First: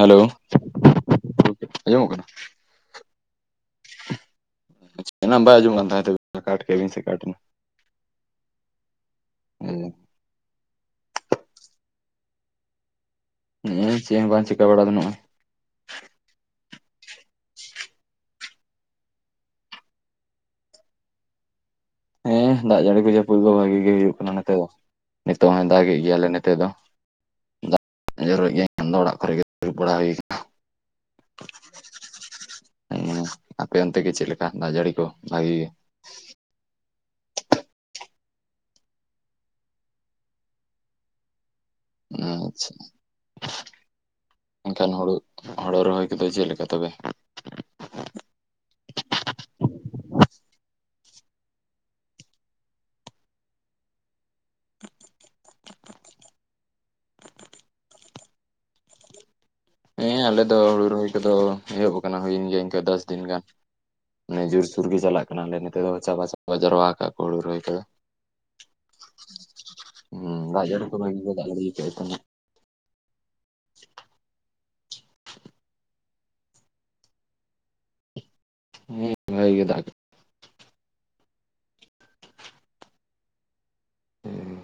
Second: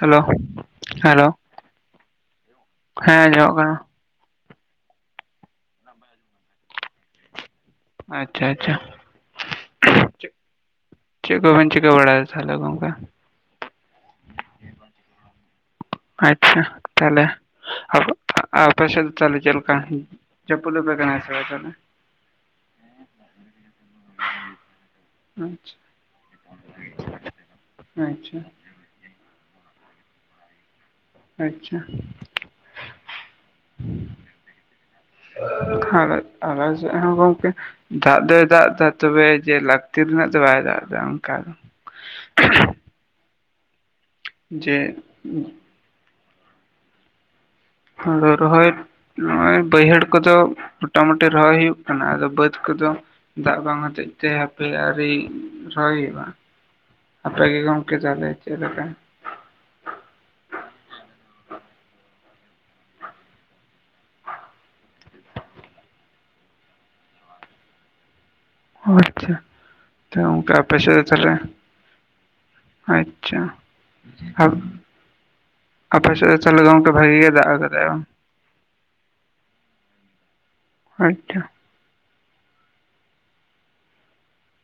Hello hello ᱟᱸᱡᱚᱢᱚᱜ ᱠᱟᱱᱟ ᱦᱮᱸ ᱟᱸᱡᱚᱢᱚᱜ ᱠᱟᱱᱟ ᱾ ᱮᱱᱟᱝ ᱵᱟᱭ ᱟᱸᱡᱚᱢ ᱠᱟᱱ ᱛᱟᱦᱮᱸ ᱛᱟᱹᱵᱤᱱᱟ ᱠᱟᱴ ᱠᱮᱭᱟ ᱵᱤᱱ ᱥᱮ ᱠᱟᱴ ᱮᱱᱟ ᱾ ᱟᱪᱪᱷᱟ ᱟᱪᱪᱷᱟ ᱾ [unintelligible] ᱪᱮ ᱪᱮᱜ ᱠᱚᱵᱤᱱ ᱪᱤᱠᱟᱹ ᱵᱟᱲᱟᱭ ᱮᱫᱟ ᱛᱟᱦᱚᱞᱮ ᱜᱚᱝᱠᱮ? ᱱᱮᱜᱼᱮ ᱪᱮᱜ ᱦᱚᱸ ᱵᱟᱝ ᱪᱤᱠᱟᱹ ᱵᱟᱲᱟ ᱜᱟᱱᱚᱜᱼᱟ ᱾ ᱟᱪᱪᱷᱟ ᱛᱟᱦᱚᱞᱮ ᱟᱫᱚ ᱟᱯᱮ ᱥᱮᱫ ᱛᱟᱦᱚᱞᱮ ᱪᱮᱫ ᱞᱮᱠᱟ ᱡᱟᱹᱯᱩᱫ ᱟᱯᱮ ᱠᱟᱱᱟᱭ ᱥᱮ ᱵᱟᱭ ᱛᱟᱦᱚᱞᱮ? ᱦᱮᱸ ᱫᱟᱜ ᱡᱟᱹᱲᱤ ᱠᱚ ᱡᱟᱹᱯᱩᱫ ᱫᱚ ᱵᱷᱟᱹᱜᱤ ᱜᱮ ᱦᱩᱭᱩᱜ ᱠᱟᱱᱟ ᱱᱚᱛᱮ ᱫᱚ ᱾ ᱱᱤᱛᱚᱜ ᱦᱚᱸᱭ ᱫᱟᱜᱮᱜ ᱜᱮᱭᱟ ᱟᱞᱮ ᱱᱮᱛᱮ ᱫᱚ ᱾ ᱟᱪᱪᱷᱟ ᱾ ᱡᱚᱨᱚᱜᱮᱫ ᱜᱮᱭᱟᱭ ᱮᱱᱠᱷᱟᱱ ᱫᱚ ᱚᱲᱟᱜ ᱠᱚᱨᱮ ᱜᱮ ᱫᱩᱲᱩᱵ ᱵᱟᱲᱟ ᱦᱩᱭ ᱟᱠᱟᱱᱟ ᱾ ᱟᱪᱪᱷᱟ ᱾ [unintelligible] ᱟᱯᱮ ᱚᱱᱛᱮ ᱜᱮ ᱪᱮᱫ ᱞᱮᱠᱟ ᱫᱟᱜ ᱡᱟᱹᱲᱤ ᱠᱚ ᱵᱷᱟᱹᱜᱤ ᱜᱮ? ᱟᱪᱪᱷᱟ ᱟᱞᱮ ᱟᱞᱮ ᱥᱮᱫ ᱦᱚᱸ ᱜᱚᱝᱠᱮ ᱫᱟᱜ ᱫᱚᱭ ᱫᱟᱜ ᱮᱫᱟ ᱛᱚᱵᱮ ᱡᱮ ᱞᱟᱹᱠᱛᱤ ᱨᱮᱱᱟᱜ ᱫᱚ ᱵᱟᱭ ᱫᱟᱜ ᱮᱫᱟ ᱚᱝᱠᱟ ᱫᱚ ᱾ ᱟᱪᱪᱷᱟ ᱡᱮ ᱮᱱᱠᱷᱟᱱ ᱦᱳᱲᱳ ᱦᱳᱲᱳ ᱨᱚᱦᱚᱭ ᱠᱚᱫᱚ ᱪᱮᱫ ᱞᱮᱠᱟ ᱛᱚᱵᱮ? ᱦᱳᱲᱳ ᱨᱚᱦᱚᱭ ᱱᱚᱜᱼᱚᱭ ᱵᱟᱹᱭᱦᱟᱹᱲ ᱠᱚᱫᱚ ᱢᱚᱴᱟᱢᱩᱴᱤ ᱨᱚᱦᱚᱭ ᱦᱩᱭᱩᱜ ᱠᱟᱱᱟ ᱟᱫᱚ ᱵᱟᱹᱫᱽ ᱠᱚᱫᱚ ᱫᱟᱜ ᱵᱟᱝ ᱦᱚᱛᱮᱡ ᱛᱮ ᱦᱟᱯᱮ ᱟᱹᱣᱨᱤ ᱨᱚᱦᱚᱭ ᱦᱩᱭᱩᱜᱼᱟ ᱾ ᱟᱯᱮ ᱜᱮ ᱜᱚᱝᱠᱮ ᱛᱟᱦᱚᱞᱮ ᱪᱮᱜ ᱞᱮᱠᱟ? ᱦᱮᱸ ᱟᱞᱮ ᱫᱚ ᱦᱳᱲᱳ ᱨᱚᱦᱚᱭ ᱠᱚᱫᱚ ᱮᱦᱚᱵ ᱟᱠᱟᱱᱟ ᱦᱩᱭᱮᱱ ᱜᱮᱭᱟ ᱮᱱᱠᱟᱹ ᱫᱚᱥ ᱫᱤᱱ ᱜᱟᱱ ᱾ ᱢᱟᱱᱮ ᱡᱩᱨᱥᱩᱨ ᱜᱮ ᱪᱟᱞᱟᱜ ᱠᱟᱱᱟ ᱟᱞᱮ ᱱᱤᱛᱮ ᱫᱚ ᱪᱟᱵᱟ ᱪᱟᱵᱟ ᱡᱟᱨᱣᱟ ᱟᱠᱟᱜ ᱠᱚ ᱦᱳᱲᱳ ᱨᱚᱦᱚᱭ ᱠᱚᱫᱚ ᱾ ᱟᱪᱪᱷᱟ ᱛᱚ ᱦᱩᱸ ᱜᱚᱝᱠᱮ ᱫᱟᱜ ᱟᱯᱮ ᱡᱟᱹᱲᱤ ᱥᱮᱫ ᱠᱚ ᱫᱚ ᱵᱷᱟᱜᱤ ᱜᱮ ᱛᱟᱦᱚᱞᱮ ᱾ ᱫᱟᱜ ᱡᱟᱹᱲᱤ ᱠᱮᱫ ᱛᱟᱦᱮᱱᱟ ᱟᱪᱪᱷᱟ ᱟᱨ ᱟᱯᱮ ᱥᱮᱫ ᱫᱚ ᱛᱟᱦᱚᱞᱮ ᱜᱚᱝᱠᱮ ᱵᱷᱟᱹᱜᱤ ᱜᱮ ᱫᱟᱜ ᱟᱠᱟᱫᱟᱭ ᱵᱟᱝ ᱾ ᱦᱮᱸ ᱵᱷᱟᱹᱜᱤ ᱜᱮ ᱫᱟᱜ ᱟᱠᱟᱭ ᱾ ᱟᱪᱪᱷᱟ ᱾ ᱦᱩᱸ ᱾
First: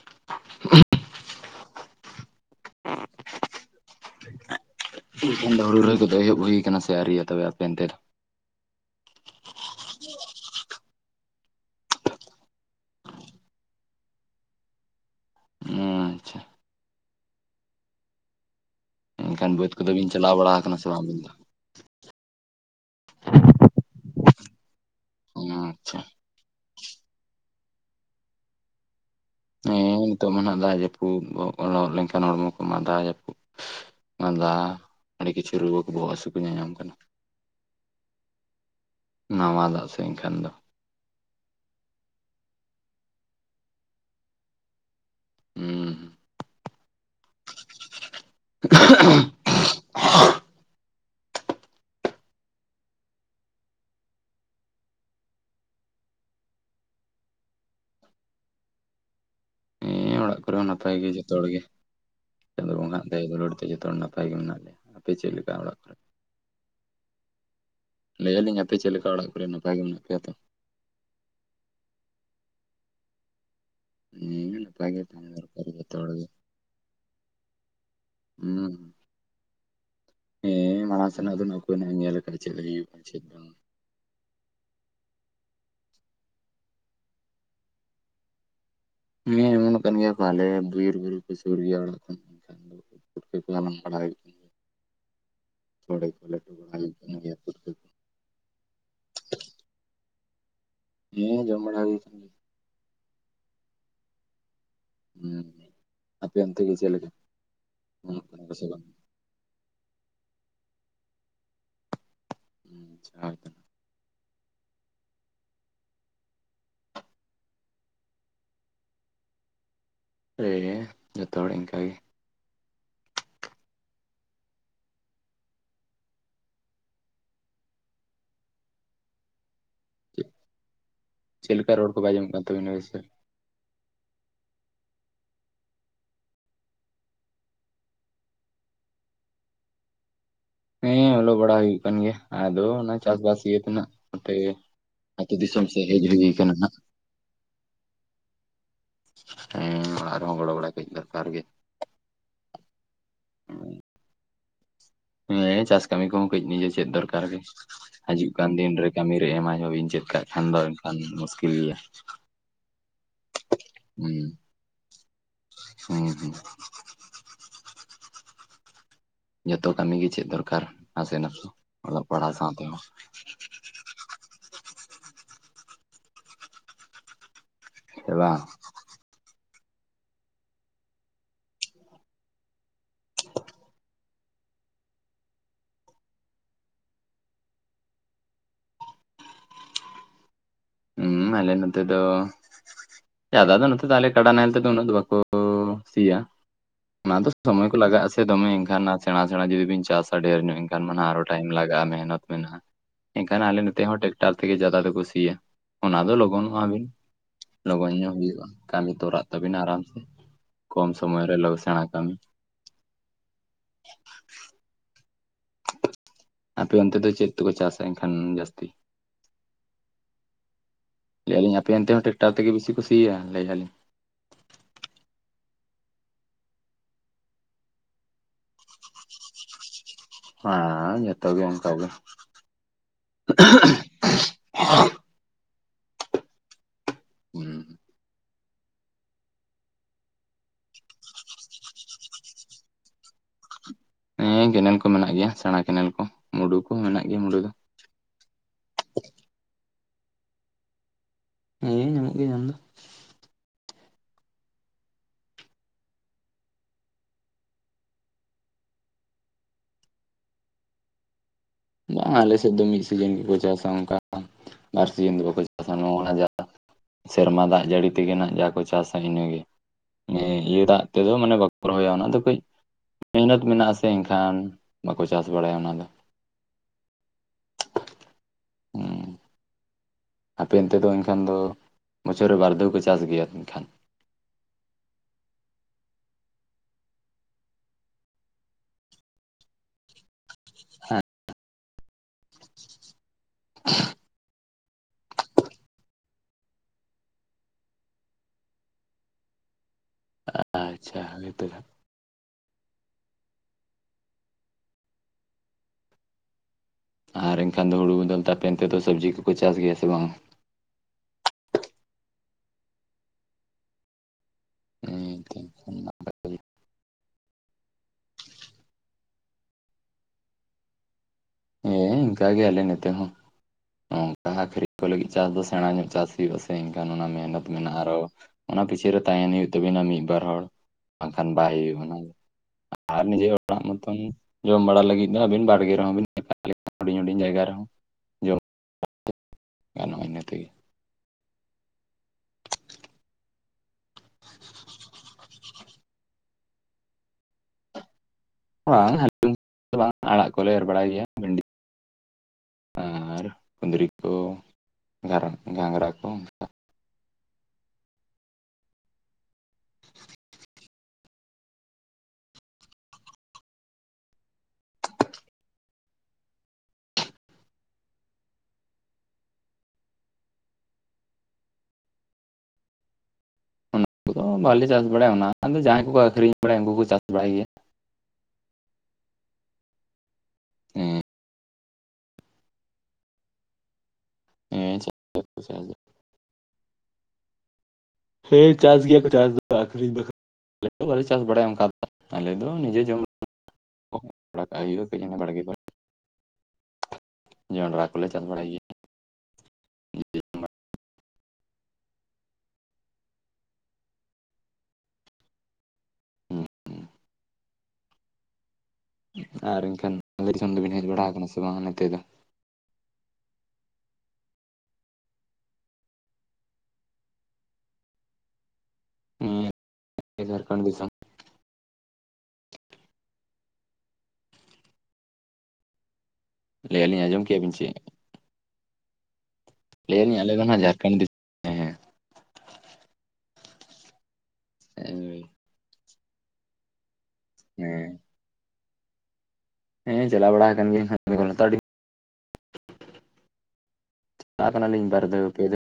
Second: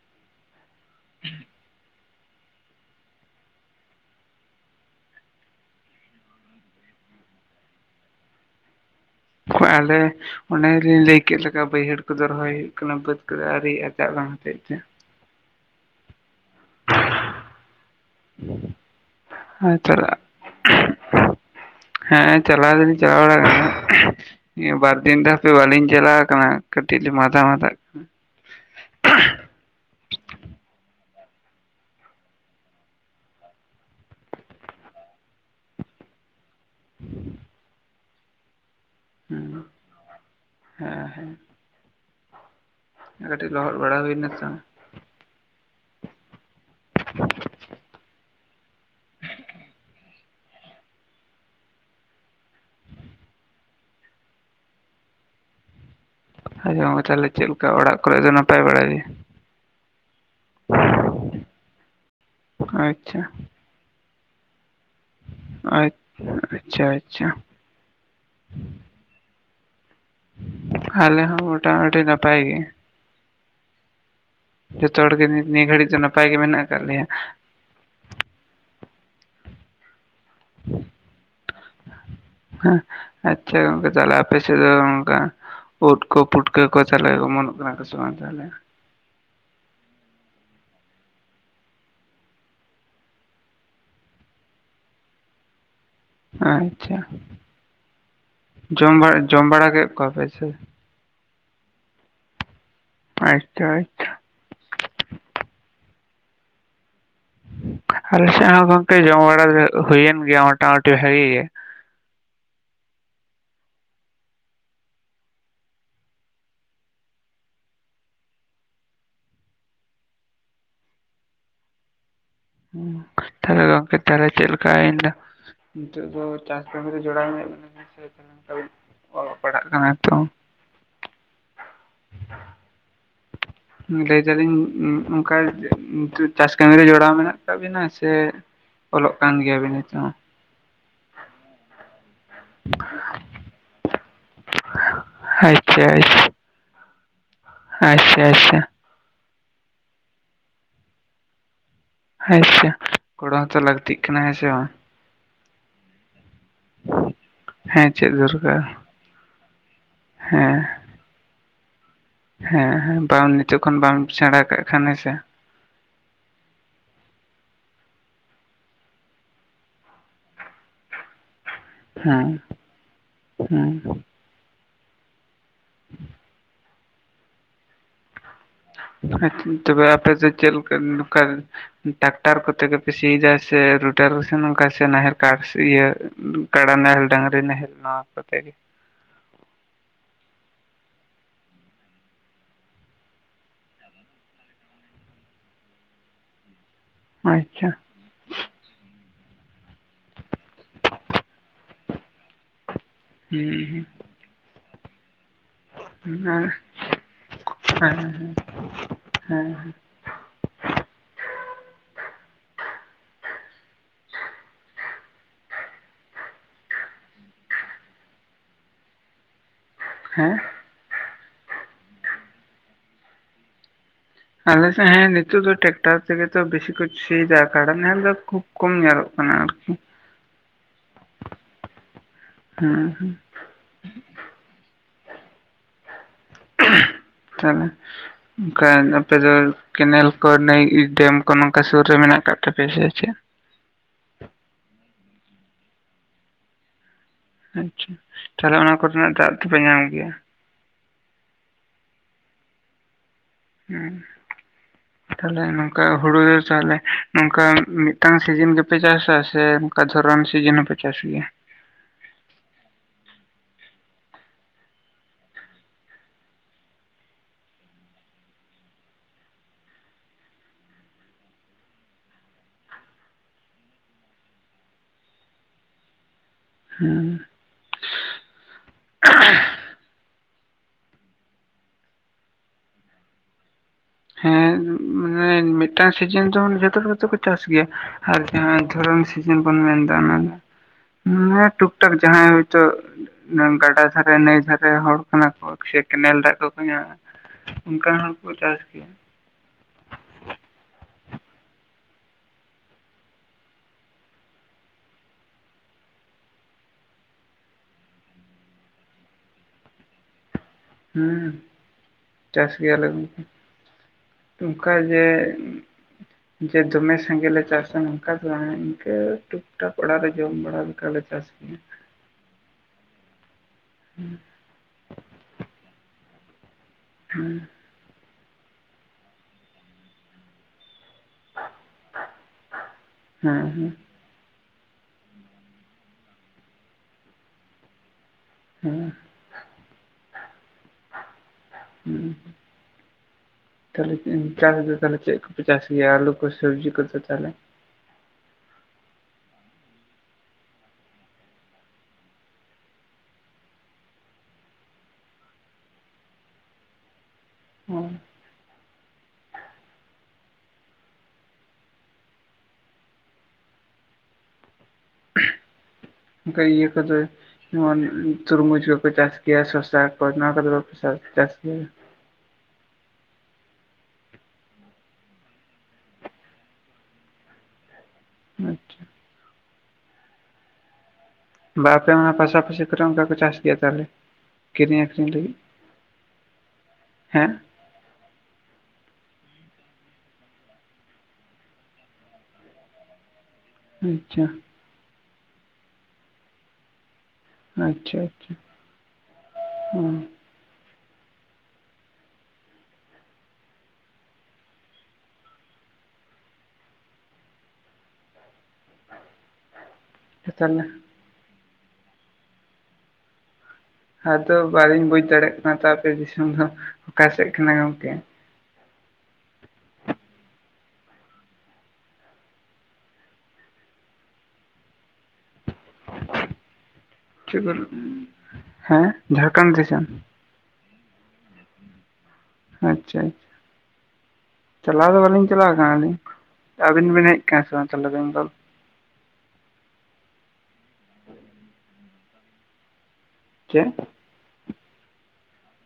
[inaudible] [inaudible] ᱟᱱ ᱫᱚ ᱦᱳᱲᱳ ᱨᱚᱦᱚᱭ ᱠᱚᱫᱚ ᱮᱦᱚᱵ ᱦᱩᱭ ᱠᱟᱱᱟ ᱥᱮ ᱟᱯᱮ ᱚᱱᱛᱮ ᱫᱚ ᱾ [unintelligible] ᱚᱱᱮᱞᱤᱧ ᱞᱟᱹᱭ ᱠᱮᱫ ᱞᱮᱠᱟ ᱵᱟᱹᱭᱦᱟᱹᱲ ᱠᱚᱫᱚ ᱨᱚᱦᱚᱭ ᱦᱩᱭᱩᱜ ᱠᱟᱱᱟ, ᱵᱟᱹᱫ ᱠᱚᱫᱚ ᱟᱣᱨᱤᱭᱟᱜᱼᱟ ᱫᱟᱜ ᱵᱟᱝ ᱟᱛᱮᱡ ᱛᱮ᱾ ᱟᱪᱪᱷᱟ ᱢᱮᱱᱠᱷᱟᱱ ᱵᱟᱹᱫᱽ ᱦᱮᱸ ᱠᱚᱫᱚ ᱛᱟᱦᱚᱞᱮ ᱵᱤᱱ ᱪᱟᱞᱟᱣ ᱵᱟᱲᱟ ᱟᱠᱟᱱᱟ ᱥᱮ ᱵᱟᱝ ᱟᱹᱵᱤᱱ ᱫᱚ? ᱦᱮᱸ ᱪᱟᱞᱟᱣ ᱫᱚᱞᱤᱧ ᱪᱟᱞᱟᱣ ᱵᱟᱲᱟ ᱠᱟᱱᱟ᱾ ᱱᱤᱭᱟᱹ ᱵᱟᱨᱫᱤᱱ ᱫᱚ ᱦᱟᱯᱮ ᱵᱟᱞᱤᱧ ᱟᱪᱪᱷᱟ ᱪᱟᱞᱟᱣ ᱠᱟᱱᱟ ᱠᱟᱴᱤᱡ ᱞᱤᱧ ᱢᱟᱫᱟ ᱢᱟᱫ ᱦᱮᱸ, ᱱᱤᱛᱚᱜ ᱢᱟ ᱱᱟᱜ ᱫᱟᱜ ᱡᱟᱹᱯᱩᱫ ᱚᱞᱚᱜ ᱞᱮᱱᱠᱷᱟᱱ ᱦᱚᱲᱢᱚ ᱠᱚᱢᱟ ᱫᱟᱜ ᱡᱟᱹᱯᱩᱫ᱾ ᱢᱟᱫᱟ ᱟᱲᱤ ᱠᱤᱪᱷᱩ ᱨᱩᱣᱟᱹ ᱠᱚ ᱵᱚᱦᱚᱜ ᱦᱟᱥᱩ ᱠ ᱠᱚ ᱧᱟᱧᱟᱢ ᱠᱟᱱᱟ ᱱᱟᱣᱟ ᱫᱟᱜ ᱥᱮ ᱮᱱ ᱠᱷᱟᱱ ᱫᱚ᱾ ᱦᱮᱸ ᱦᱮᱸ᱾ ᱟᱨ ᱠᱟᱹᱴᱤᱡ ᱞᱚᱦᱚᱫ ᱵᱟᱲᱟ ᱦᱩᱭᱱᱟ ᱛᱚ᱾ ᱦᱩᱸ [unintelligible] [unintelligible] ᱟᱪᱪᱷᱟ ᱜᱚᱝᱠᱮ ᱛᱟᱦᱚᱞᱮ ᱪᱮᱫ ᱞᱮᱠᱟ, ᱚᱲᱟᱜ ᱠᱚᱨᱮ ᱫᱚ ᱱᱟᱯᱟᱭ ᱵᱟᱲᱟ ᱜᱮ? ᱦᱮᱸ ᱚᱲᱟᱜ ᱠᱚᱨᱮ ᱦᱚᱸ ᱱᱟᱯᱟᱭ ᱜᱮ ᱡᱚᱛᱚ ᱦᱚᱲ ᱜᱮ, ᱪᱟᱸᱫᱚ ᱵᱚᱸᱜᱟᱣᱟᱜ ᱟᱪᱪᱷᱟ ᱫᱟᱭᱟ ᱫᱩᱞᱟᱹᱲ ᱛᱮ ᱡᱚᱛᱚ ᱦᱚᱲ ᱱᱟᱯᱟᱭ ᱜᱮ ᱢᱮᱱᱟᱜ ᱞᱮᱭᱟ, ᱟᱯᱮ ᱪᱮᱫ ᱞᱮᱠᱟ? ᱚᱲᱟᱜ ᱠᱚᱨᱮ? ᱟᱪ ᱟᱪᱪᱷᱟ ᱟᱪᱪᱷᱟ᱾ ᱞᱟᱹᱭ ᱫᱟᱞᱤᱧ ᱟᱯᱮ ᱪᱮᱫ ᱞᱮᱠᱟ ᱚᱲᱟᱜ ᱠᱚᱨᱮ, ᱱᱟᱯᱟᱭ ᱜᱮ ᱢᱮᱱᱟᱜ ᱯᱮᱭᱟ ᱛᱚ? ᱟᱞᱮ ᱦᱚᱸ ᱢᱚᱴᱟᱢᱩᱴᱤ ᱱᱟᱯᱟᱭ ᱜᱮ᱾ [unintelligible] ᱡᱚᱛᱚ ᱦᱚᱲᱜᱮ ᱛᱟᱦᱮᱸ ᱱᱤᱭᱟᱹ ᱫᱚᱨᱠᱟᱨ ᱜᱷᱟᱹᱲᱤᱡ ᱡᱚᱛᱚ ᱫᱚ ᱦᱚᱲ ᱱᱟᱯᱟᱭ ᱜᱮ ᱢᱮᱱᱟᱜ ᱟᱠᱟᱜ ᱞᱮᱭᱟ᱾ ᱦᱩᱸ᱾ ᱦᱮᱸ ᱢᱟᱲᱟᱝ ᱥᱮᱱᱟᱜ ᱟᱫᱚ ᱱᱚᱠᱩᱱᱟᱮ ᱧᱮᱞ ᱟᱠᱟᱫᱟ ᱪᱮᱫ ᱦᱩᱭᱩᱜᱼᱟ᱾ ᱜᱮ ᱚᱸᱰᱮ ᱪᱟᱞᱟᱜ ᱟᱯᱮ ᱥᱮᱫ ᱫᱚ ᱱᱚᱝᱠᱟ, ᱩᱫ ᱠᱚ ᱯᱩᱴᱠᱟᱹ ᱠᱚ ᱛᱟᱞᱮ ᱚᱢᱚᱱᱚᱜ ᱠᱟᱱᱟ ᱠᱚ ᱥᱮ ᱵᱟᱝ ᱛᱟᱦᱚᱞᱮ? ᱦᱮᱸ, ᱚᱢᱚᱱ ᱠᱟᱱ ᱜᱮᱭᱟ ᱠᱚ ᱟᱞᱮ ᱵᱤᱨ ᱵᱩᱨᱩ ᱠᱚ ᱥᱩᱨ ᱜᱮᱭᱟ ᱚᱲᱟᱜ ᱠᱷᱚᱱ᱾ ᱯᱩᱴᱠᱟᱹ ᱠᱚ ᱦᱟᱞᱟᱝ ᱵᱟᱲᱟᱭ ᱦᱩᱭᱩᱜ ᱠᱟᱱᱟ᱾ [inaudible] ᱥᱳᱲᱮ ᱠᱚᱞᱮ ᱟᱪᱪᱷᱟ [unintelligible] ᱯᱩᱴᱠᱟᱹ ᱠᱚ ᱾ ᱡᱚᱢ ᱵᱟᱲᱟ ᱡᱚᱢ ᱵᱟᱲᱟ ᱠᱮᱱ ᱠᱚᱣᱟᱯᱮ ᱥᱮ? ᱦᱮᱸ ᱡᱚᱢ ᱵᱲᱟᱲᱟ ᱦᱩᱭ ᱱᱟ᱾ ᱟᱪᱪᱷᱟ ᱟᱪᱪᱷᱟ᱾ ᱦᱩᱸ, ᱟᱯᱮ ᱚᱱᱛᱮ ᱜᱮ ᱪᱮᱫ ᱞᱮᱠᱟ? ᱚᱢᱚᱱᱚᱜ ᱟᱞᱮ ᱠᱟᱱᱟ ᱥᱮᱜ ᱠᱚ ᱥᱮ ᱦᱚᱸ ᱵᱟᱝ ᱜᱚᱝᱠᱮ ᱡᱚᱢ ᱵᱟᱲᱟ ᱫᱚ ᱦᱩᱭᱮᱱ ᱜᱮᱭᱟ ᱢᱳᱚᱴᱟᱢᱩᱴᱤ ᱵᱷᱟᱹᱜᱤ ᱜᱮ᱾ [unintelligible] ᱨᱮ ᱡᱚᱛᱚ ᱦᱚᱲ ᱤᱝᱠᱟ ᱜᱮ᱾ ᱚ ᱛᱟᱞᱮ ᱜᱚᱝᱠᱮ ᱛᱟᱮ ᱪᱮᱫ ᱞᱮᱠᱟ ᱤᱧᱫᱚ? ᱱᱤᱛᱚᱜ ᱫᱚ ᱪᱟᱥ ᱠᱟᱹᱢᱤ ᱨᱮ ᱡᱚᱲᱟᱣ [unintelligible] ᱞᱮᱱᱟ ᱚᱞᱚᱜ ᱯᱟᱲᱦᱟᱜ ᱠᱟᱱᱟ ᱛᱚ ᱾ ᱪᱮᱫ ᱞᱮᱠᱟ ᱨᱚᱲ ᱠᱚ ᱵᱟᱭ ᱟᱸᱡᱚᱢᱚᱜ ᱠᱟᱱ ᱛᱟᱵᱮᱱᱟ ᱮᱥᱮ? [inaudible] ᱞᱟᱹᱭ ᱫᱟᱞᱤᱧ ᱚᱝᱠᱟ ᱪᱟᱥ ᱠᱟᱹᱢᱤ ᱨᱮ ᱡᱚᱲᱟᱣ ᱢᱮᱱᱟᱜ ᱟᱠᱟᱜ ᱵᱤᱱᱟ ᱥᱮ ᱚᱞᱚᱜ ᱠᱟᱱ ᱜᱮᱭᱟ ᱵᱤ ᱱᱤᱛᱚᱜ ᱦᱚᱸ? ᱦᱮᱸ ᱚᱞᱚᱜ ᱵᱟᱲᱟᱜ ᱦᱩᱭᱩᱜ ᱠᱟᱱ ᱜᱮᱭᱟ, ᱟᱫᱚ ᱚᱱᱟ ᱪᱟᱥᱵᱟᱥ ᱤᱭᱟᱹ ᱛᱮᱱᱟ ᱱᱚᱛᱮ ᱜᱮ ᱟᱛᱩ ᱫᱤᱥᱚᱢ ᱟᱪᱪᱷᱟ ᱥᱮᱫ ᱦᱮᱡ ᱦᱩᱭ ᱠᱟᱱᱟ ᱦᱟᱜ᱾ ᱟᱪᱪᱷᱟ ᱟᱪᱪᱷᱟ᱾ ᱦᱮᱸ ᱚᱲᱟᱜ ᱨᱮᱦᱚᱸ ᱜᱚᱲᱚ ᱵᱟᱲᱟ ᱠᱟᱹᱡ ᱫᱚᱨᱠᱟᱨ ᱜᱮ᱾ ᱟᱪᱪᱷᱟ, ᱜᱚᱲᱚ ᱦᱚᱛᱚ ᱞᱟᱹᱠᱛᱤᱜ ᱠᱟᱱᱟ ᱦᱮᱸ ᱥᱮ ᱵᱟᱝ᱾ ᱦᱮᱸ ᱪᱟᱥ ᱠᱟᱹᱢᱤ ᱠᱚᱦᱚᱸ ᱠᱟᱹᱡ ᱱᱤᱡᱮ ᱪᱮᱫ ᱫᱚᱨᱠᱟᱨ ᱜᱮ ᱦᱮᱸ ᱪᱮᱫ ᱦᱤᱡᱩᱜ ᱠᱟᱱ ᱫᱚᱨᱠᱟᱨ ᱫᱤᱱ ᱨᱮ ᱠᱟᱹᱢᱤᱨᱮ ᱮᱢᱟᱭ ᱪᱮᱫ ᱠᱟᱜ ᱠᱷᱟᱱ ᱦᱮᱸ ᱫᱚ ᱮᱱᱠᱷᱟᱱ ᱢᱩᱥᱠᱤᱞ ᱜᱮᱭᱟ᱾ ᱦᱮᱸ ᱦᱮᱸ ᱵᱟᱢ ᱡᱚᱠᱷᱚᱱ ᱵᱟᱢ ᱥᱮᱬᱟ ᱠᱟᱜ ᱠᱷᱟᱱ ᱦᱮᱸᱥᱮ ᱦᱩᱸᱦᱩᱸ ᱡᱚᱛᱚ ᱠᱟᱹᱢᱤ ᱜᱮ ᱪᱮᱫ ᱫᱚᱨᱠᱟᱨ ᱱᱟᱥᱮ ᱱᱟᱥᱮ ᱚᱞᱚᱜ ᱯᱟᱲᱦᱟᱜ ᱦᱮᱸ ᱥᱟᱶ ᱛᱮᱦᱚᱸ ᱦᱮᱸ [inaudible] ᱥᱮ ᱵᱟᱝ, ᱟᱪᱪᱷᱟ ᱛᱚᱵᱮ ᱟᱯᱮ ᱫᱚ ᱪᱮᱫ ᱞᱮᱠᱟ ᱱᱚᱝᱠᱟ ᱴᱨᱟᱠᱴᱟᱨ ᱠᱚᱛᱮ ᱜᱮᱯᱮ ᱥᱤᱭ ᱫᱟ ᱥᱮ ᱨᱩᱴᱟᱨ ᱚᱱᱠᱟ ᱥᱮ ᱱᱟᱦᱮᱞ [unintelligible] ᱠᱟᱲᱟ ᱱᱟᱦᱮᱞ ᱰᱟᱝᱨᱤ ᱱᱟᱦᱮᱞ ᱱᱚᱣᱟ ᱠᱚᱛᱮᱫ ᱜᱮ ᱦᱩᱸ ᱟᱞᱮ ᱱᱚᱛᱮ ᱫᱚ, ᱡᱟᱫᱟ ᱫᱚ ᱱᱚᱛᱮ ᱫᱚ ᱟᱞᱮ ᱠᱟᱰᱟ ᱩᱱᱟᱜ ᱛᱮ ᱫᱚ ᱵᱟᱠᱚ ᱥᱤᱭᱟ᱾ ᱚᱱᱟ ᱫᱚ ᱥᱚᱢᱚᱭ ᱟᱪᱪᱷᱟ ᱠᱚ ᱞᱟᱜᱟᱜ-ᱟ ᱥᱮ ᱾ ᱫᱚᱢᱮ ᱤᱱᱠᱟᱹᱱ ᱥᱮᱸᱬᱟ ᱥᱮᱸᱬᱟ ᱡᱩᱫᱤ ᱵᱤᱱ ᱪᱟᱥᱟ ᱰᱷᱮᱨ ᱧᱚᱜ ᱮᱱᱠᱷᱟᱱ ᱟᱨᱚ ᱴᱟᱭᱤᱢᱟᱜᱼᱟ ᱢᱮᱦᱱᱚᱛ ᱢᱮᱱᱟᱜᱼᱟ ᱾ ᱮᱱᱠᱷᱟᱱ ᱟᱞᱮ ᱱᱚᱛᱮ ᱦᱩᱸ ᱦᱚᱸ ᱴᱮᱨᱟᱠᱴᱟᱨ ᱛᱮᱜᱮ ᱡᱟᱫᱟ ᱫᱚ ᱠᱚ ᱥᱤᱭᱟ ᱾ ᱚᱱᱟ ᱫᱚ ᱦᱩᱸ ᱞᱚᱜᱚᱱᱚᱜᱼᱟ ᱵᱤᱱ, ᱞᱚᱜᱚᱱ ᱦᱮᱸ ᱧᱚᱜ ᱦᱮᱸ ᱦᱩᱭᱩᱜᱼᱟ ᱠᱟᱹᱢᱤ ᱛᱚᱨᱟᱜ ᱦᱮᱸ ᱛᱟᱹᱵᱤᱱᱟ ᱟᱨᱟᱢ ᱥᱮ ᱾ ᱠᱚᱢ ᱥᱚᱢᱚᱭ ᱨᱮ ᱞᱚᱜ ᱥᱮᱸᱬᱟ ᱠᱟᱜ ᱢᱮ ᱾ [unintelligible] ᱟᱯᱮ ᱚᱱᱛᱮ ᱫᱚ ᱪᱮᱫ ᱛᱮᱠᱚ ᱪᱟᱥᱟ ᱮᱱᱠᱷᱟᱱ ᱡᱟᱹᱥᱛᱤ ᱦᱮᱸ ᱞᱟᱹᱭᱮᱫᱟᱞᱤᱧ ᱟᱯᱮ ᱚᱱᱛᱮ ᱦᱚᱸ ᱴᱮᱠᱴᱟᱨ ᱛᱮᱜᱮ ᱵᱤᱥᱤ ᱥᱤᱭᱟ ᱞᱟᱹᱭᱟᱞᱤᱧ ᱾ ᱟᱞᱮᱥᱮᱫ ᱦᱮᱸ ᱱᱤᱛᱚᱜ ᱫᱚ ᱴᱮᱠᱴᱟᱨ ᱛᱮᱜᱮᱛᱚ ᱵᱮᱥᱤ ᱠᱚ ᱥᱤᱭᱫᱟ ᱠᱟᱰᱟ ᱱᱟᱦᱮᱞ ᱫᱚ ᱠᱷᱩᱵ ᱠᱚᱢ ᱧᱮᱞᱚᱜ ᱠᱟᱱᱟ ᱟᱹᱨᱠᱤ ᱾ ᱦᱮᱸ ᱡᱚᱛᱚ ᱜᱮ ᱚᱱᱠᱟᱜ ᱜᱮ ᱦᱮᱸ ᱦᱮᱸ [unintelligible] ᱠᱷᱟᱱ ᱟᱯᱮ ᱫᱚ ᱠᱮᱱᱮᱞ ᱠᱚ ᱱᱟᱹᱭ ᱰᱮᱢ ᱠᱚ ᱱᱚᱝᱠᱟ ᱥᱩᱨ ᱨᱮ ᱢᱮᱱᱟᱜ ᱟᱠᱟᱫ ᱛᱟᱯᱮᱭᱟ ᱥᱮ ᱪᱮᱫ ᱦᱮᱸ ᱠᱮᱱᱮᱞ ᱠᱚ ᱢᱮᱱᱟᱜ ᱜᱮᱭᱟ ᱥᱮᱬᱟ ᱠᱮᱱᱮᱞ ᱠᱚ ᱢᱩᱰᱩ ᱠᱚᱦᱚᱸ ᱢᱮᱱᱟᱜ ᱜᱮᱭᱟ ᱢᱩᱰᱩ ᱫᱚ ᱟᱪᱪᱷᱟ ᱛᱟᱦᱚᱞᱮ ᱚᱱᱟ ᱠᱚᱨᱮᱱᱟᱜ ᱫᱟᱜ ᱫᱚᱯᱮ ᱧᱟᱢ ᱜᱮᱭᱟ ᱾ ᱦᱮᱸ ᱧᱟᱢᱚᱜ ᱜᱮᱭᱟ ᱧᱟᱢ ᱫᱚ ᱾ ᱦᱮᱸ ᱛᱟᱦᱞᱮ ᱱᱚᱝᱠᱟ ᱦᱩᱲᱩ ᱫᱚ ᱛᱟᱦᱚᱞᱮ ᱱᱚᱝᱠᱟ ᱢᱤᱫᱴᱟᱝ ᱥᱤᱡᱤᱱ ᱜᱮᱯᱮ ᱪᱟᱥᱟ, ᱥᱮ ᱫᱷᱚᱨᱚᱱ ᱥᱤᱡᱤᱱ ᱦᱚᱸ ᱯᱮ ᱪᱟᱥ ᱜᱮᱭᱟ᱾ ᱵᱟᱝ ᱟᱞᱮᱥᱮᱫ ᱫᱚ ᱢᱤᱫ ᱥᱤᱡᱤᱱ ᱜᱮᱠᱚ ᱪᱟᱥᱟ ᱚᱱᱠᱟ ᱵᱟᱨ ᱥᱤᱡᱤᱱ ᱫᱚ ᱵᱟᱠᱚ ᱪᱟᱥᱟ, ᱱᱚᱜᱼᱱᱟ ᱡᱟ ᱥᱮᱨᱢᱟ ᱫᱟᱜ ᱡᱟᱹᱲᱤ ᱛᱮᱜᱮ ᱱᱟᱜ ᱡᱟ ᱠᱚ ᱪᱟᱥᱟ ᱤᱱᱟᱹᱜᱮ ᱾ ᱦᱮᱸ ᱤᱭᱟᱹ ᱫᱟᱜ ᱛᱮᱫᱚ ᱢᱟᱱᱮ ᱵᱟᱠᱚ ᱨᱚᱦᱚᱭᱟ, ᱚᱱᱟ ᱫᱚ ᱠᱟᱹᱡ ᱢᱮᱦᱱᱚᱛ ᱢᱮᱱᱟᱜᱥᱮ ᱮᱱᱠᱷᱟᱱ ᱵᱟᱠᱚ ᱪᱟᱥ ᱵᱟᱲᱟᱭᱟ ᱚᱱᱟ ᱫᱚ ᱾ ᱦᱮᱸ ᱦᱮᱸ ᱦᱟᱯᱮᱱ ᱛᱮ ᱫᱚ ᱮᱱᱠᱷᱟᱱ ᱫᱚ ᱵᱚᱪᱷᱚᱨ ᱨᱮ ᱵᱟᱨ ᱫᱷᱟᱣ ᱠᱚ ᱪᱟᱥ ᱜᱮᱭᱟ ᱮᱱᱠᱷᱟᱱ ᱾ ᱦᱮᱸ ᱢᱟᱱᱮ ᱢᱤᱫᱴᱟᱝ ᱥᱤᱡᱮᱱ ᱫᱚ ᱡᱚᱛᱚ ᱦᱚᱲ ᱜᱮ ᱛᱚᱠᱚ ᱪᱟᱥ ᱜᱮᱭᱟ ᱾ ᱟᱨ ᱡᱟᱦᱟᱸ ᱫᱷᱚᱨᱚᱱ ᱥᱤᱡᱤᱱ ᱵᱚᱱ ᱢᱮᱱᱫᱟ ᱚᱱᱟ [unintelligible] ᱦᱮᱸ ᱴᱩᱠ ᱴᱟᱠ ᱡᱟᱦᱟᱸᱭ ᱦᱳᱭᱛᱚ ᱜᱟᱰᱟ ᱫᱷᱟᱨᱮ ᱱᱟᱹᱭ ᱫᱷᱟᱨᱮ ᱦᱚᱲ ᱠᱟᱱᱟ ᱠᱚ᱾ ᱥᱮ ᱠᱮᱱᱮᱞ ᱫᱟᱜ ᱠᱚᱠᱚ ᱧᱟᱢᱟ ᱚᱱᱠᱟ ᱦᱚᱲᱠᱚ ᱪᱟᱥ ᱜᱮᱭᱟ ᱟᱪᱪᱷᱟ ᱦᱳᱭ ᱛᱚ᱾ ᱟᱨ ᱮᱱᱠᱷᱟᱱ ᱫᱚ ᱦᱩᱲᱩ ᱵᱚᱫᱚᱞ ᱟᱯᱮ ᱚᱱᱛᱮ ᱫᱚ ᱥᱚᱵᱡᱤ ᱠᱚᱠᱚ ᱪᱟᱥ ᱜᱮᱭᱟ ᱥᱮ ᱵᱟᱝ ᱦᱩᱸ ᱪᱟᱥ ᱜᱮᱭᱟᱞᱮ ᱜᱚᱝᱠᱮ᱾ ᱚᱝᱠᱟ ᱡᱮ ᱡᱮ ᱫᱚᱢᱮ ᱥᱸᱜᱮᱞᱮ ᱪᱟᱥᱟ ᱱᱚᱝᱠᱟ ᱫᱚ ᱵᱟᱝ ᱤᱱᱠᱟᱹ ᱴᱩᱠ ᱴᱟᱠ ᱚᱲᱟᱜ ᱨᱮ ᱡᱚᱢ ᱵᱟᱲᱟ ᱞᱮᱠᱟᱞᱮ ᱪᱟᱥ ᱜᱮᱭᱟ᱾ ᱦᱮᱸ ᱤᱱᱠᱟ ᱜᱮᱭᱟᱞᱮ ᱱᱚᱛᱮ ᱦᱚᱸ ᱝᱠᱟ ᱠᱷᱨᱤᱧ ᱠᱚ ᱞᱟᱹᱜᱤᱫ ᱪᱟᱥ ᱫᱚ ᱥᱮᱬᱟ ᱧᱚᱜ ᱪᱟᱥ ᱦᱩᱭᱩᱜ ᱟᱥᱮ᱾ ᱮᱱᱠᱷᱟᱱ ᱚᱱᱟ ᱦᱮᱸ ᱢᱮᱦᱱᱚᱛ ᱢᱮᱱᱟᱜᱼᱟ ᱟᱨᱚ ᱚᱱᱟ ᱯᱤᱪᱷᱟᱹ ᱨᱮ ᱛᱟᱦᱮᱱ ᱦᱩᱭᱩᱜ ᱛᱟᱹᱵᱤᱱᱟ ᱢᱤᱫ ᱵᱟᱨ ᱦᱚᱲ᱾ ᱵᱟᱝᱠᱷᱟᱱ ᱵᱟᱭ ᱦᱩᱭᱩᱜ -ᱟ ᱚᱱᱟ ᱟᱨ ᱱᱤᱡᱮ ᱚᱲᱟᱜ ᱦᱮᱸ ᱢᱚᱛᱚᱱ ᱡᱚᱢ ᱵᱟᱲᱟ ᱞᱟᱹᱜᱤᱫ ᱫᱚ ᱟᱹᱵᱤᱱ ᱵᱟᱲᱜᱮ ᱨᱮᱦᱚ ᱵᱤᱱ ᱦᱩᱰᱤᱧ ᱦᱩᱰᱤᱧ ᱡᱟᱭᱜᱟ ᱨᱮᱦᱚᱸ ᱡᱚᱢ ᱦᱮᱸ ᱜᱟᱱᱚᱜᱼᱟ ᱤᱱᱟᱹ ᱛᱮᱜᱮ᱾ ᱛᱟᱦᱞᱮ ᱪᱟᱥ ᱫᱚ ᱛᱟᱦᱞᱮ ᱪᱮᱫ ᱠᱚ? ᱪᱟᱥ ᱜᱮᱭᱟ ᱟᱞᱩ ᱠᱚ ᱥᱚᱵᱡᱤ ᱠᱚᱫᱚ ᱛᱟᱦᱚᱞᱮ᱾ ᱵᱟᱝ [inaudible] ᱵᱟᱝ ᱟᱲᱟᱜ ᱠᱚᱞᱮ ᱮᱨ ᱵᱟᱲᱟᱭ ᱜᱮᱭᱟ ᱵᱷᱮᱱᱰᱤ᱾ ᱟᱨ ᱠᱩᱸᱫᱽᱨᱤ ᱠᱚ ᱜᱷᱟᱸᱜᱽᱨᱟ ᱠᱚ᱾ ᱚ ᱚᱱᱠᱟ ᱤᱭᱟᱹ ᱠᱚᱫᱚ ᱡᱮᱢᱚᱱ ᱛᱩᱨᱢᱩᱡᱽ ᱠᱚᱠᱚ ᱪᱟᱥ ᱜᱮᱭᱟ ᱥᱚᱥᱟ ᱠᱚ ᱚᱱᱟ ᱠᱚᱫᱚ ᱵᱟᱞᱮ ᱪᱟᱥ ᱜᱮᱭᱟ ᱥᱮ? ᱚᱱᱟ ᱠᱚᱫᱚ ᱵᱟᱞᱮ ᱪᱟᱥ ᱵᱟᱲᱟᱭᱟ ᱚᱱᱟ ᱟᱫᱚ ᱡᱟᱦᱟᱸᱭ ᱠᱚᱠᱚ ᱟᱹᱠᱷᱨᱤᱧ ᱵᱟᱲᱟᱭᱟ ᱩᱱᱠᱩ ᱠᱚ ᱪᱟᱥ ᱵᱟᱲᱟᱭ ᱜᱮᱭᱟ᱾ ᱟᱪᱪᱷᱟ᱾ ᱦᱮᱸ᱾ ᱟᱯᱮ ᱚᱱᱟ ᱯᱟᱥᱟᱯᱟᱥᱤ ᱠᱚᱨᱮ ᱚᱱᱠᱟ ᱠᱚ ᱪᱟᱥ ᱜᱮᱭᱟ ᱛᱟᱦᱚᱞᱮ ᱦᱮᱸ ᱠᱤᱨᱤᱧ ᱪᱟᱥ ᱟᱹᱠᱷᱨᱤᱧ ᱜᱮᱭᱟ ᱠᱚ ᱞᱟᱹᱜᱤᱫ ᱪᱟᱥ ᱫᱚ ᱦᱮᱸ᱾ ᱦᱮᱸ ᱪᱟᱥ ᱜᱮᱭᱟ ᱠᱚ ᱪᱟᱥ ᱫᱚ ᱟᱹᱠᱷᱨᱤᱧ ᱵᱟᱠᱷᱨᱟ᱾ ᱟᱞᱮ ᱫᱚ ᱵᱟᱞᱮ ᱪᱟᱥ ᱵᱟᱲᱟᱭᱟ ᱚᱱᱠᱟ ᱫᱚ ᱟᱞᱮ ᱫᱚ ᱱᱤᱡᱮ ᱡᱮᱢᱚᱱ ᱟᱪᱪᱷᱟ᱾ [inaudible] ᱡᱚᱱᱰᱨᱟ ᱟᱪᱪᱷᱟ ᱠᱚᱞᱮ ᱪᱟᱥ ᱟᱪᱪᱷᱟ ᱵᱟᱲᱟᱭ ᱜᱮᱭᱟ ᱦᱩᱸ᱾ ᱦᱩᱸ ᱦᱩᱸ᱾ ᱟᱨ ᱮᱱᱠᱷᱟᱱ ᱟᱞᱮ ᱫᱤᱥᱚᱢ ᱛᱟᱦᱞᱮ ᱫᱚᱵᱤᱱ ᱦᱮᱡ ᱵᱟᱲᱟ ᱠᱟᱱᱟ ᱥᱮ ᱵᱟᱝ ᱱᱚᱛᱮ ᱫᱚ᱾ ᱟᱫᱚ ᱵᱟᱞᱤᱧ ᱵᱩᱡ ᱫᱟᱲᱮᱭᱟᱜ ᱠᱟᱱᱟ ᱛᱚ ᱟᱯᱮ ᱫᱤᱥᱚᱢ ᱫᱚ ᱚᱠᱟ ᱥᱮᱫ ᱠᱟᱱᱟ ᱜᱚᱝᱠᱮ᱾ ᱦᱩᱸᱢ [inaudible] ᱡᱷᱟᱨᱠᱷᱚᱱᱸᱰ ᱫᱤᱥᱚᱢ ᱞᱟᱹᱭ ᱟᱹᱞᱤᱧ ᱟᱸᱡᱚᱢ ᱠᱮᱜᱼᱟ ᱵᱤᱱ ᱪᱮ ᱦᱮᱸ ᱡᱷᱟᱲᱠᱷᱚᱸᱰ ᱫᱤᱥᱚᱢ᱾ ᱞᱟᱹᱭ ᱜᱟᱱᱚᱜ-ᱟ ᱡᱷᱟᱲᱠᱷᱚᱸᱰ ᱫᱤᱥᱚᱢ᱾ ᱦᱮᱸ ᱟᱪᱪᱷᱟ ᱪᱟᱞᱟᱣ ᱫᱚ ᱵᱟᱹᱞᱤᱧ ᱪᱟᱞᱟᱣ ᱟᱠᱟᱱᱟ ᱟᱹᱵᱤᱱ ᱵᱤᱱ ᱦᱮᱡ [inaudible] ᱦᱮᱸ ᱦᱮᱸ ᱪᱟᱞᱟᱣ ᱵᱟᱲᱟ ᱠᱟᱱ ᱜᱮᱭᱟᱞᱤᱧ [inaudible] ᱪᱮᱫ? [inaudible]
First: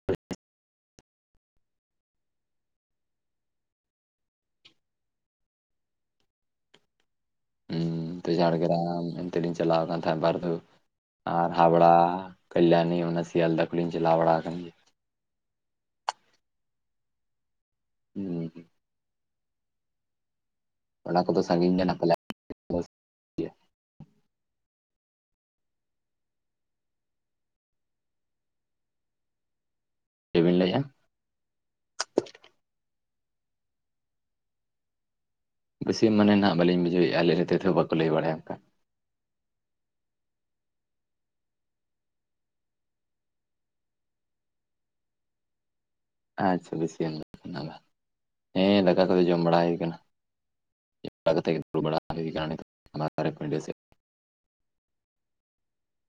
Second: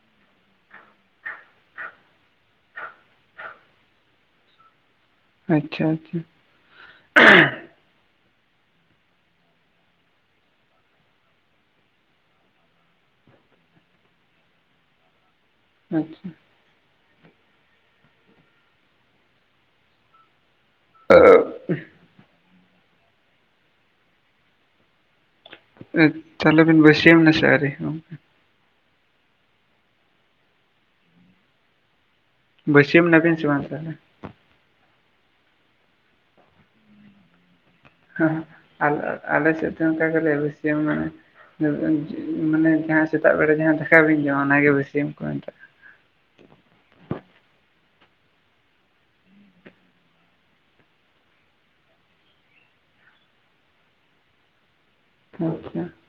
ᱟᱪᱪᱷᱟ ᱟᱪᱪᱷᱟ ᱾ ᱦᱮᱸ ᱚᱱᱛᱮ ᱡᱷᱟᱲᱜᱨᱟᱢ ᱚᱱᱛᱮ ᱞᱤᱧ ᱪᱟᱞᱟᱣ ᱟᱠᱟᱱᱟ ᱵᱟᱨᱫᱷᱟᱮ ᱟᱨ ᱦᱟᱣᱲᱟ ᱠᱟᱞᱞᱟᱱᱤ ᱚᱱᱟ ᱥᱮᱭᱟᱞᱫᱟ ᱠᱚᱞᱤᱧ ᱪᱟᱞᱟᱣ ᱵᱟᱲᱟᱣ ᱠᱟᱱ ᱜᱮᱭᱟ᱾ ᱦᱩᱸ ᱦᱩᱸ᱾ ᱦᱩᱸ ᱦᱩᱸ᱾ ᱚᱱᱟ ᱠᱚᱫᱚ ᱥᱟᱹᱜᱤᱧ ᱜᱮᱭᱟ ᱯᱟᱞᱮᱱ? ᱛᱟᱦᱚᱞᱮ ᱵᱤᱱ ᱵᱟᱹᱥᱤᱭᱟᱹᱢ ᱱᱟ ᱥᱮ ᱟᱹᱣᱨᱤ ᱪᱮᱫ ᱵᱤᱱ ᱞᱟᱹᱭᱼᱟ? ᱵᱟᱹᱥᱭᱟᱹᱢ ᱱᱟᱵᱤᱱ ᱥᱮ ᱵᱟᱝ ᱛᱟᱦᱚᱞᱮ? ᱵᱟᱹᱥᱤᱭᱟᱹᱢ ᱢᱟᱱᱮ ᱱᱟᱦᱟᱜ ᱵᱟᱹᱞᱤᱧ ᱵᱩᱡᱟᱹᱣᱮᱫᱼᱟ ᱟᱞᱮ [inaudible] ᱚᱱᱠᱟ ᱟᱞᱮ ᱥᱮᱫ ᱫᱚ ᱚᱱᱠᱟ ᱜᱮᱞᱮ [inaudible] ᱢᱟᱱᱮ ᱡᱟᱦᱟᱸ ᱥᱮᱛᱟᱜ ᱵᱮᱲᱟ ᱡᱟᱦᱟᱸ ᱫᱟᱠᱟ ᱵᱤᱱ ᱡᱚᱢᱟ ᱚᱱᱟᱜᱮ ᱵᱟᱹᱥᱭᱟᱹᱢ ᱠᱚ ᱢᱮᱛᱟᱜᱼᱟ᱾ ᱟᱪᱪᱷᱟ ᱵᱟᱹᱥᱭᱟᱹᱢ ᱦᱮᱸ ᱫᱟᱠᱟ ᱠᱚᱫᱚ ᱡᱚᱢ ᱵᱟᱲᱟ ᱦᱩᱭ ᱟᱠᱟᱱᱟ᱾ ᱡᱚᱢ ᱵᱟᱲᱟ ᱠᱟᱛᱮ ᱜᱮ ᱫᱩᱲᱩᱵ ᱵᱟᱲᱟ ᱦᱩᱭ ᱟᱠᱟᱱᱟ [inaudible] ᱥᱮᱫ [unintelligible]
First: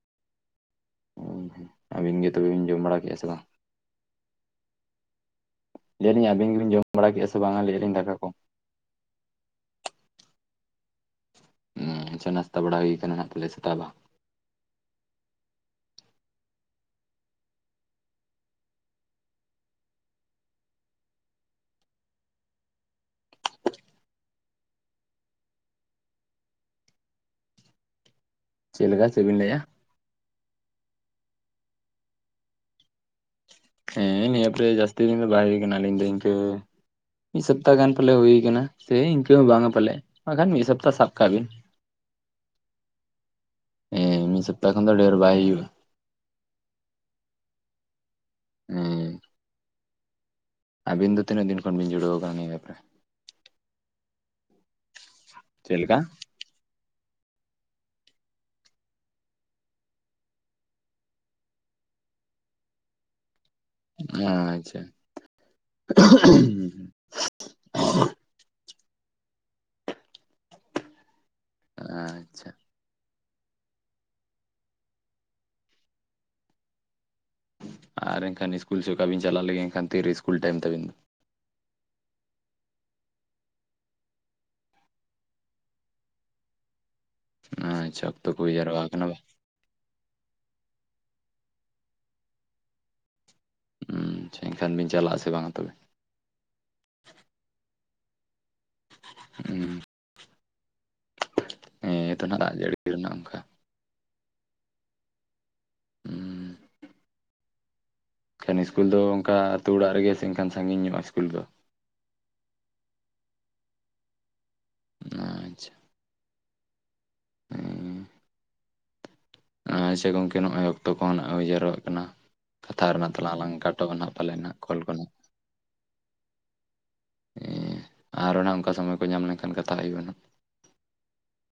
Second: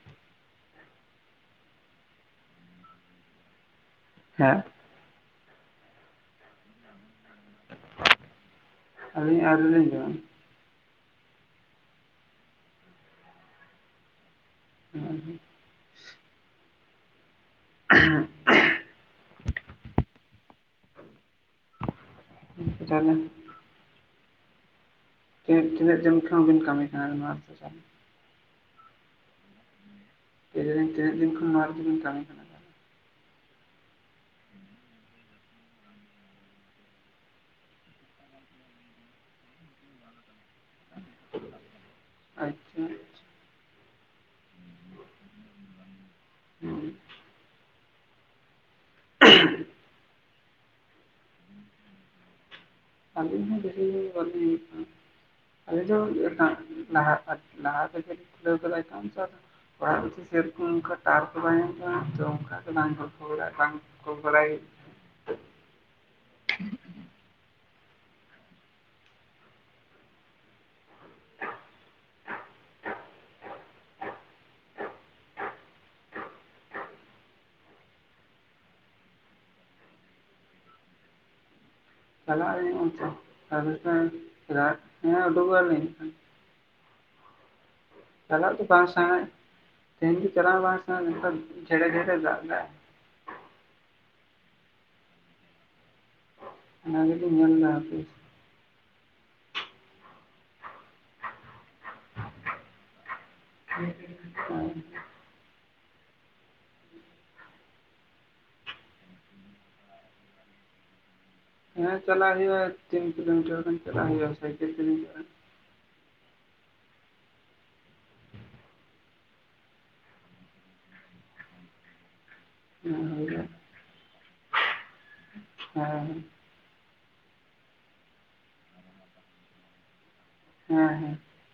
ᱟᱵᱤᱱ ᱜᱮ ᱛᱚᱵᱮ ᱵᱤᱱ ᱡᱚᱢ ᱵᱟᱲᱟ ᱠᱮᱜᱼᱟ ᱥᱮ ᱵᱟᱝ ᱦᱮᱸ ᱞᱟᱹᱭ ᱫᱤᱧ ᱟᱵᱤᱱ ᱜᱮᱵᱤᱱ ᱡᱚᱢ ᱵᱟᱲᱟ ᱠᱮᱜᱼᱟ ᱥᱮ ᱵᱟᱝ ᱞᱟᱹᱭ ᱫᱟᱹᱧ ᱫᱟᱠᱟ ᱠᱚ ᱟᱹᱞᱤᱧ ᱟᱹᱣᱨᱤ ᱞᱤᱧ ᱡᱚᱢᱟ ᱦᱮᱸ ᱪᱟ ᱱᱟᱥᱛᱟ ᱵᱟᱲᱟ ᱦᱩᱭ ᱠᱟᱱᱟ ᱯᱟᱞᱮ ᱥᱮᱛᱟᱜ ᱫᱚ ᱦᱮᱸ [unintelligible] [inaudible] ᱛᱤᱱᱟᱹᱜ ᱫᱤᱱ ᱠᱷᱚᱱ ᱵᱤᱱ ᱠᱟᱹᱢᱤ ᱠᱟᱱᱟ ᱱᱚᱣᱟ ᱪᱮᱫ ᱞᱮᱠᱟ ᱪᱮᱫᱵᱤᱱ ᱞᱟᱹᱭᱮᱜᱼᱟ ᱞᱟᱹᱭ ᱫᱟᱹᱞᱤᱧ ᱛᱤᱱᱟᱹᱜ ᱫᱤᱱ ᱠᱷᱚᱱ ᱱᱚᱣᱟ ᱨᱮ ᱫᱚ ᱵᱤᱱ ᱠᱟᱹᱢᱤ ᱠᱟᱱᱟ ᱦᱮᱸ ᱱᱤᱭᱟᱹ ᱮᱯᱨᱮ ᱡᱟᱹᱥᱛᱤ ᱫᱤᱱ ᱫᱚ ᱵᱟᱭ ᱦᱩᱭ ᱠᱟᱱᱟ ᱟᱹᱞᱤᱧ ᱫᱚ ᱤᱱᱠᱟᱹ ᱢᱤᱫ ᱥᱚᱯᱛᱟᱦ ᱜᱟᱱ ᱯᱟᱞᱮ ᱦᱩᱭ ᱟᱠᱟᱱᱟ ᱥᱮ ᱤᱱᱠᱟᱹ ᱦᱚᱸ ᱵᱟᱝᱟ ᱯᱟᱞᱮ ᱵᱟᱠᱷᱟᱱ ᱢᱤᱫ ᱥᱚᱯᱛᱟᱦ ᱥᱟᱵ ᱠᱟᱜ ᱵᱤᱱ᱾ ᱟᱪᱪᱷᱟ ᱦᱮᱸ ᱢᱤᱫ ᱥᱚᱯᱛᱟᱦ ᱠᱷᱚᱱ ᱫᱚ ᱰᱷᱮᱨ ᱵᱟᱭ ᱦᱩᱭᱩᱜᱼᱟ᱾ ᱦᱮᱸ ᱦᱮᱸ [unintelligible] ᱟᱹᱵᱤᱱ ᱫᱚ ᱛᱤᱱᱟᱹᱜ ᱫᱤᱱ ᱠᱷᱚᱱ ᱵᱤᱱ ᱡᱩᱲᱟᱹᱣ ᱟᱠᱟᱱᱟ ᱱᱤᱭᱟᱹ ᱮᱯᱨᱮ ᱟᱹᱞᱤᱧ ᱦᱚᱸ ᱵᱮᱥᱤ ᱵᱟᱞᱤᱧ ᱦᱩᱭᱩᱜ ᱠᱟᱱᱟ ᱪᱮᱫ ᱟᱞᱮ ᱫᱚ ᱞᱮᱠᱟ [inaudible] ᱞᱟᱦᱟ ᱛᱮ ᱜᱮ [inaudible] ᱚᱲᱟᱜ ᱨᱮ ᱫᱚ ᱥᱮᱨᱚᱠᱚᱢ ᱚᱱᱠᱟ ᱴᱟᱣᱟᱨ ᱠᱚ ᱵᱟᱭ ᱧᱟᱢ ᱛᱚ ᱚᱱᱠᱟ ᱫᱚ ᱵᱟᱝ ᱜᱚᱞᱯᱷᱚ ᱵᱟᱲᱟ‌ ᱵᱟᱝ ᱠᱚᱞ ᱵᱟᱲᱟᱭ ᱟᱪᱪᱷᱟ ᱟᱪᱪᱷᱟ ᱟᱨ ᱮᱱᱠᱷᱟᱱ ᱤᱥᱠᱩᱞ ᱪᱚᱠᱟᱵᱤᱱ ᱪᱟᱞᱟᱜ ᱞᱮᱜ ᱮᱱᱠᱷᱟᱱ ᱛᱤᱨᱮ ᱤᱥᱠᱩᱞ ᱴᱟᱭᱤᱢ ᱛᱟᱵᱤᱱ ᱪᱟᱞᱟᱜ ᱟᱹᱞᱤᱧ [inaudible] ᱟᱪᱪᱷᱟ ᱚᱠᱛᱚ ᱠᱚ ᱪᱟᱞᱟᱜ ᱦᱩᱭ ᱫᱚ ᱡᱟᱣᱨᱟ ᱵᱟᱝ ᱟᱠᱟᱱᱟ ᱥᱟᱱᱟ [inaudible] ᱛᱮᱦᱮᱧ ᱫᱚ ᱪᱟᱞᱟᱣ ᱦᱚᱸ ᱵᱟᱝ ᱥᱟᱱᱟ ᱢᱮᱱᱠᱷᱟᱱ ᱡᱷᱮᱲᱮ ᱡᱷᱮᱲᱮ ᱫᱟᱜ ᱫᱟᱭ ᱦᱮᱸ ᱮᱱᱠᱷᱟᱱ ᱵᱤᱱ ᱪᱟᱞᱟᱜ ᱟᱥᱮ ᱵᱟᱝ ᱛᱚᱵᱮ? ᱚᱱᱟ ᱜᱮᱞᱮᱧ ᱧᱮᱞ ᱮᱫᱟ ᱦᱟᱯᱮ ᱦᱩᱸ ᱦᱮᱸ ᱛᱚ ᱱᱟᱜ ᱫᱟᱜ ᱡᱟᱹᱲᱤ ᱨᱮᱱᱟᱜ ᱚᱱᱠᱟ [inaudible] ᱦᱩᱸ ᱮᱱᱠᱷᱟᱱ ᱥᱠᱩᱞ ᱫᱚ ᱚᱱᱠᱟ ᱟᱹᱛᱩ ᱚᱲᱟᱜ ᱨᱮᱜᱮ ᱥᱮ ᱮᱱᱠᱷᱟᱱ ᱥᱟᱺᱜᱤᱧ ᱧᱚᱜᱼᱟ ᱥᱠᱩᱞ ᱫᱚ? ᱦᱮᱸ ᱪᱟᱞᱟᱜ ᱦᱩᱭᱩᱜᱼᱟ ᱛᱤᱱ ᱠᱤᱞᱳᱢᱤᱴᱟᱨ ᱜᱟᱱ ᱪᱟᱞᱟᱜ ᱦᱩᱭᱩᱜᱼᱟ ᱥᱟᱭᱠᱮᱞ ᱛᱮᱞᱤᱧ ᱪᱟᱞᱟᱜᱼᱟ ᱟᱪᱪᱷᱟ ᱮᱸᱻ ᱟᱪᱪᱷᱟ ᱜᱚᱝᱠᱮ ᱱᱚᱜᱼᱚᱭ ᱚᱠᱛᱚ ᱠᱚᱦᱚᱸ ᱱᱟᱜ ᱦᱩᱭ ᱡᱟᱣᱨᱟᱜ ᱠᱟᱱᱟ ᱠᱟᱛᱷᱟ ᱦᱮᱸ ᱨᱮᱱᱟᱜ ᱛᱟᱞᱟᱝ ᱦᱩᱭᱩᱜᱼᱟ ᱦᱮᱸ ᱟᱞᱟᱝ ᱠᱟᱴᱚᱜᱼᱟ ᱦᱟᱸᱜ ᱯᱟᱞᱮᱜ ᱱᱟᱸᱜ ᱠᱚᱞ ᱠᱚ ᱦᱚᱸ ᱦᱮᱸ ᱟᱨᱚ ᱦᱚᱸ ᱱᱟᱜ ᱚᱱᱠᱟ ᱥᱚᱢᱚᱭ ᱠᱚ ᱧᱟᱢ ᱞᱮᱱᱠᱷᱟᱱ ᱠᱟᱛᱷᱟᱜ ᱦᱩᱭᱩᱜᱼᱟ ᱱᱟᱜ ᱦᱮᱸ-ᱦᱮᱸ᱾